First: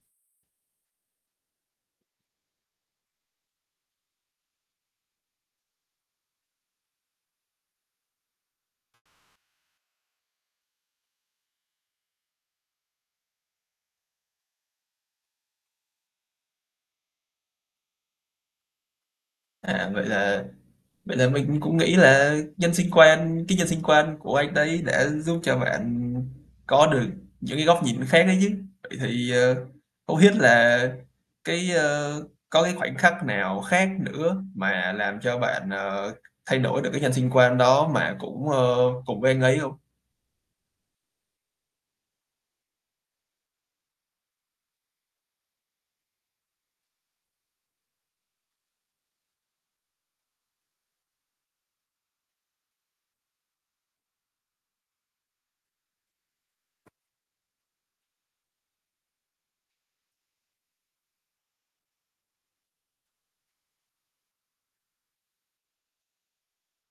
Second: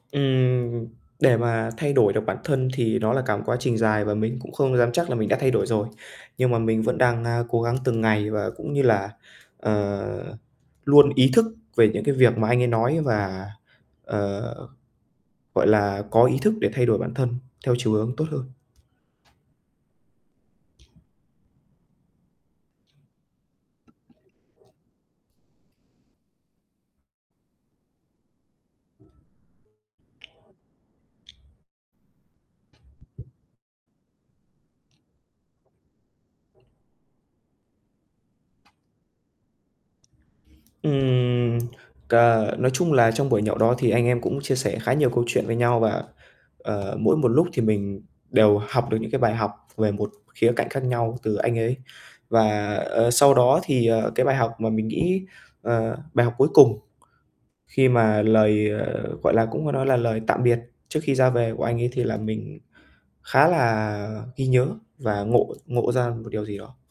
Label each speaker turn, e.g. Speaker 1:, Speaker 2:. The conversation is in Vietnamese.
Speaker 1: Ừm, để mà thay đổi được bản thân thì nó là cả một quá trình dài và mình cũng không dám chắc là mình đã thay đổi rồi. Nhưng mà mình vẫn đang, a, cố gắng từng ngày và cũng như là, ờ, luôn ý thức về những cái việc mà anh ấy nói và, ờ, gọi là, có ý thức để thay đổi bản thân theo chiều hướng tốt hơn.
Speaker 2: À, vậy là vậy là mình cũng nghĩ là nhân sinh quan, cái nhân sinh quan của anh đấy đã giúp cho bạn có được những cái góc nhìn khác đấy chứ. Vậy thì, ờ, không biết là cái, ờ, có cái khoảnh khắc nào khác nữa mà làm cho bạn, ờ, thay đổi được cái nhân sinh quan đó mà cũng, ờ, cùng với anh ấy hông?
Speaker 1: Ừm, c ờ, nói chung là trong buổi nhậu đó thì anh em cũng chia sẻ khá nhiều câu chuyện với nhau và, ờ, mỗi một lúc thì mình đều học được những cái bài học về một khía cạnh khác nhau từ anh ấy. Và, ờ, sau đó thì, ờ, cái, bài học mà mình nghĩ, ờ, bài học cuối cùng khi mà lời, ờ, gọi là, cũng có nói là lời tạm biệt trước khi ra về của anh ấy thì là mình khá là ghi nhớ và ngộ ngộ ra một điều gì đó.